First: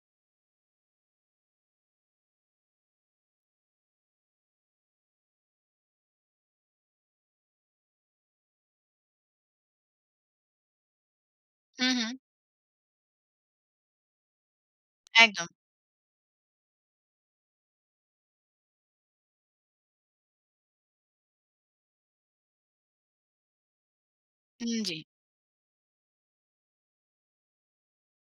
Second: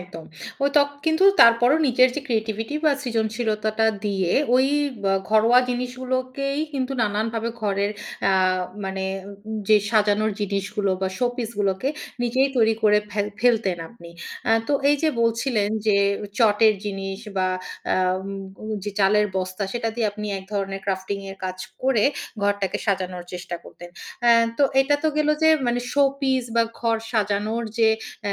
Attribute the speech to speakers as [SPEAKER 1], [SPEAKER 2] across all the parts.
[SPEAKER 1] একদম। ঐত, কিন্তু তারপরও নিজের যে ক্রিয়েটিভিটি বা সৃজনশীলতাটা দিয়ে ওই ব ঘরোয়া জিনিসগুলোকেই কিন্তু নানানভাবে ঘরের আ মানে যে সাজানোর যে ডিসগুলো বা শোপিস গুলোকে
[SPEAKER 2] হুম, হুম।
[SPEAKER 1] নিজেই তৈরি করে ফেল ফেলতেন আপনি। আ তো এই যে
[SPEAKER 2] একদম।
[SPEAKER 1] বলছিলেন যে চটের জিনিস বা আব যে চালের বস্তা সেটা দিয়ে আপনি এক ধরনের crafting এর কাজ করে ঘরটাকে সাজানোর চেষ্টা করতেন। আ তো
[SPEAKER 2] হুম,
[SPEAKER 1] এটা
[SPEAKER 2] জ্বি।
[SPEAKER 1] তো গেলো যে মানে শো-পিস বা ঘর সাজানোর যে আ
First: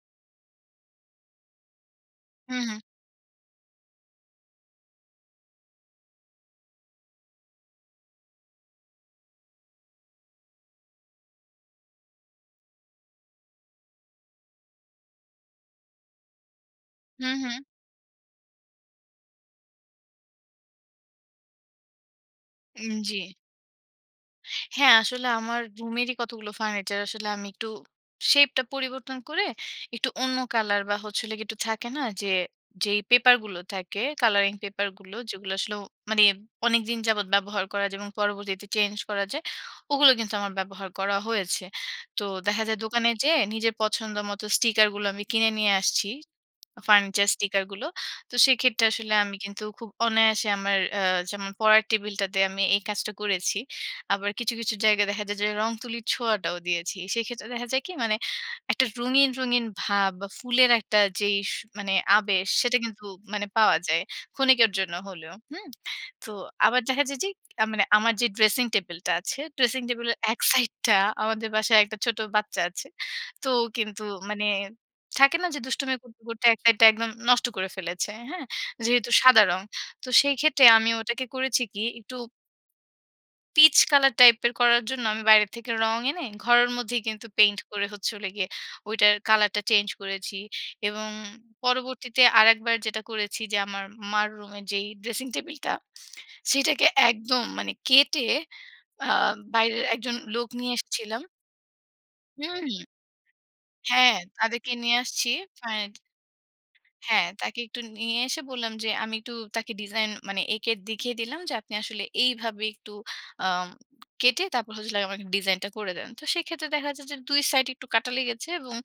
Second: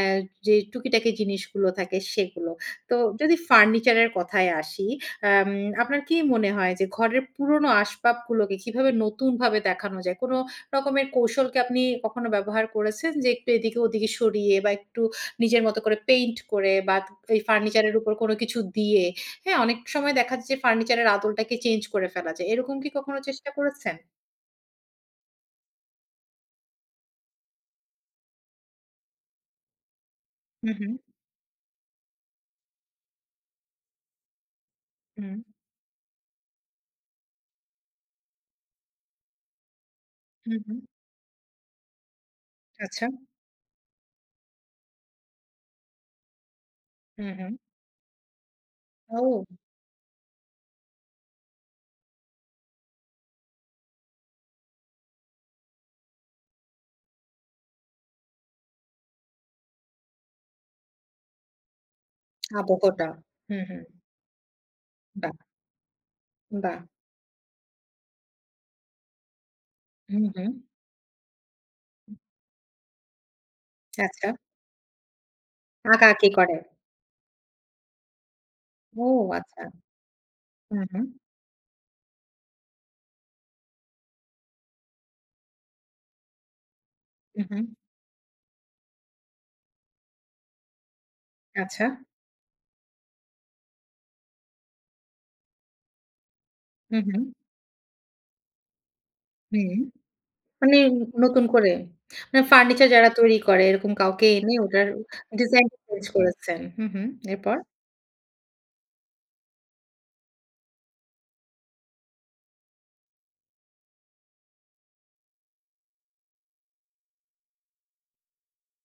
[SPEAKER 1] যে টুকিটাকি জিনিসগুলো থাকে সেগুলো।
[SPEAKER 2] হুম, হুম।
[SPEAKER 1] তো যদি ফার্নিচারের কথায় আসি, আম আপনার কি মনে হয় যে ঘরের পুরনো আসবাবগুলোকে কিভাবে নতুনভাবে দেখানো যায়? কোন রকমের কৌশল কি আপনি কখনো ব্যবহার করেছেন যে একটু এদিকে ওদিকে সরিয়ে বা একটু নিজের মত করে পেইন্ট করে বা
[SPEAKER 2] হুম,
[SPEAKER 1] এই
[SPEAKER 2] হুম।
[SPEAKER 1] ফার্নিচার এর উপর কোন কিছু দিয়ে, হ্যাঁ? অনেক সময় দেখা যায় যে ফার্নিচারের আদলটাকে চেঞ্জ করে ফেলা যায় এরকম কি
[SPEAKER 2] উম
[SPEAKER 1] কখনো
[SPEAKER 2] জ্বি।
[SPEAKER 1] চেষ্টা করেছেন?
[SPEAKER 2] হ্যা, আসলে আমার রুমেরই কতগুলো ফার্নিচার আসলে আমি একটু শেপ টা পরিবর্তন করে একটু অন্য
[SPEAKER 1] হুম,
[SPEAKER 2] কালার
[SPEAKER 1] হুম।
[SPEAKER 2] বা হচ্ছে হল গিয়ে একটু থাকে না? যে, যেই পেপার গুলো থাকে, কালারিং পেপার গুলো,
[SPEAKER 1] হুম।
[SPEAKER 2] যেগুলো আসলে মানে অনেকদিন যাবৎ ব্যবহার করা যায় এবং পরবর্তীতে চেঞ্জ করা যায় ওগুলো কিন্তু আমার
[SPEAKER 1] হুম, হুম।
[SPEAKER 2] ব্যবহার করা হয়েছে। তো দেখা যায়
[SPEAKER 1] আচ্ছা।
[SPEAKER 2] দোকানে যেয়ে নিজের পছন্দ মতো স্টিকারগুলো আমি কিনে নিয়ে আসছি, ফার্নিচার
[SPEAKER 1] হুম, হুম।
[SPEAKER 2] স্টিকার গুলো। তো সেক্ষেত্রে আসলে আমি
[SPEAKER 1] ও!
[SPEAKER 2] কিন্তু খুব অনায়াসে আমার আ যেমন পড়ার টেবিলটাতে আমি এই কাজটা করেছি। আবার কিছু, কিছু জায়গায় দেখা যায় যে রংতুলির ছোঁয়াটাও দিয়েছি। সেক্ষেত্রে দেখা যায় কি মানে একটা রঙিন, রঙিন ভাব বা ফুলের একটা যেই স আবেশ সেটা কিন্তু
[SPEAKER 1] আবকটা,
[SPEAKER 2] মানে
[SPEAKER 1] হুম,
[SPEAKER 2] পাওয়া
[SPEAKER 1] হুম।
[SPEAKER 2] যায়, ক্ষণিকের জন্য হলেও,
[SPEAKER 1] বাহ!
[SPEAKER 2] হুম? তো আবার
[SPEAKER 1] বাহ!
[SPEAKER 2] দেখা যায় যে আ মানে আমার যে ড্রেসিং টেবল টা আছে, ড্রেসিং টেবিল এর
[SPEAKER 1] উম
[SPEAKER 2] এক
[SPEAKER 1] হুম।
[SPEAKER 2] সাইডটা আমাদের বাসায় একটা ছোট বাচ্চা আছে। তো ও কিন্তু
[SPEAKER 1] আচ্ছা।
[SPEAKER 2] মানে থাকে না যে দুষ্টুমি করতে,
[SPEAKER 1] আঁকাআঁকি
[SPEAKER 2] করতে এক
[SPEAKER 1] করেন।
[SPEAKER 2] সাইডটা একদম নষ্ট করে ফেলেছে, হ্যা?
[SPEAKER 1] ও
[SPEAKER 2] যেহেতু সাদা রং।
[SPEAKER 1] আচ্ছা।
[SPEAKER 2] তো সেই ক্ষেত্রে
[SPEAKER 1] হুম,
[SPEAKER 2] আমি
[SPEAKER 1] হুম।
[SPEAKER 2] ওটাকে করেছি কি একটু পিচ কালার টাইপের করার জন্য আমি বাইরে থেকে রং এনে ঘরের মধ্যেই কিন্তু
[SPEAKER 1] হুম,
[SPEAKER 2] পেইন্ট
[SPEAKER 1] হুম।
[SPEAKER 2] করে হচ্ছে হল গিয়ে ওইটার কালারটা চেঞ্জ করেছি এবং
[SPEAKER 1] আচ্ছা।
[SPEAKER 2] পরবর্তীতে আরেকবার যেটা করেছি যে আমার মার রুমে যেই ড্রেসিং টেবলটা সেটাকে
[SPEAKER 1] হুম, হুম।
[SPEAKER 2] একদম মানে কেটে আ
[SPEAKER 1] হুম,
[SPEAKER 2] বাইরের একজন লোক নিয়ে
[SPEAKER 1] মানে
[SPEAKER 2] এসছিলাম।
[SPEAKER 1] নতুন করে। না মানে
[SPEAKER 2] হুম, হু।
[SPEAKER 1] ফার্নিচার যারা তৈরি করে এরকম
[SPEAKER 2] হ্যা,
[SPEAKER 1] কাউকে এনে
[SPEAKER 2] তাদেরকে
[SPEAKER 1] ওটার
[SPEAKER 2] নিয়ে আসছি।
[SPEAKER 1] ডিজাইন টা
[SPEAKER 2] ফার্নি
[SPEAKER 1] চেঞ্জ করেছেন। হুম, হুম,
[SPEAKER 2] হ্যা,
[SPEAKER 1] এরপর?
[SPEAKER 2] তাকে একটু নিয়ে এসে বললাম যে "আমি একটু তাকে ডিজাইন মানে এঁকে দেখিয়ে দিলাম যে আপনি আসলে এইভাবে একটু আম কেটে তারপর হচ্ছে হল আমাকে ডিজাইনটা করে দেন।" তো সেক্ষেত্রে দেখা যায় যে ২ সাইড একটু কাটা লেগেছে এবং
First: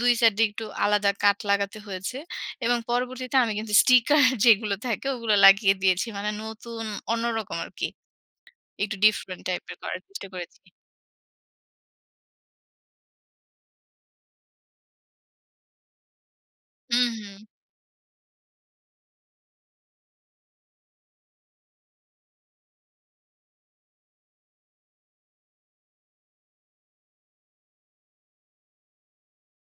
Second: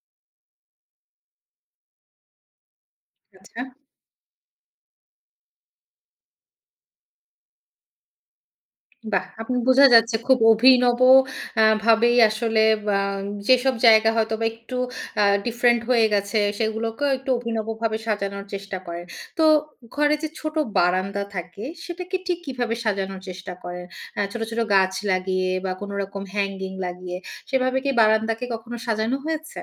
[SPEAKER 2] ২ সাইড দিয়ে একটু আলাদা কাঠ লাগাতে হয়েছে এবং পরবর্তীতে আমি
[SPEAKER 1] আচ্ছা।
[SPEAKER 2] কিন্তু স্টিকার যেগুলো থাকে ওগুলো লাগিয়ে দিয়েছি মানে নতুন অন্যরকম আরকি। একটু
[SPEAKER 1] বাহ!
[SPEAKER 2] ডিফরেন্ট
[SPEAKER 1] আপনি
[SPEAKER 2] টাইপের
[SPEAKER 1] বুঝা
[SPEAKER 2] করার
[SPEAKER 1] যাচ্ছে
[SPEAKER 2] চেষ্টা
[SPEAKER 1] খুব
[SPEAKER 2] করেছি।
[SPEAKER 1] অভিনব আ ভাবেই আসলে বা যেসব জায়গা হয়তোবা একটু আ ডিফরেন্ট হয়ে গেছে
[SPEAKER 2] হুম,
[SPEAKER 1] সেগুলোকেও একটু
[SPEAKER 2] হুম।
[SPEAKER 1] অভিনবভাবে সাজানোর চেষ্টা করেন। তো ঘরে যে ছোট বারান্দা থাকে সেটাকে ঠিক কীভাবে সাজানোর চেষ্টা করেন? আ ছোট, ছোট গাছ লাগিয়ে বা কোনরকম হ্যাঙ্গিং লাগিয়ে সেভাবে কি বারান্দাকে কখনো সাজানো হয়েছে?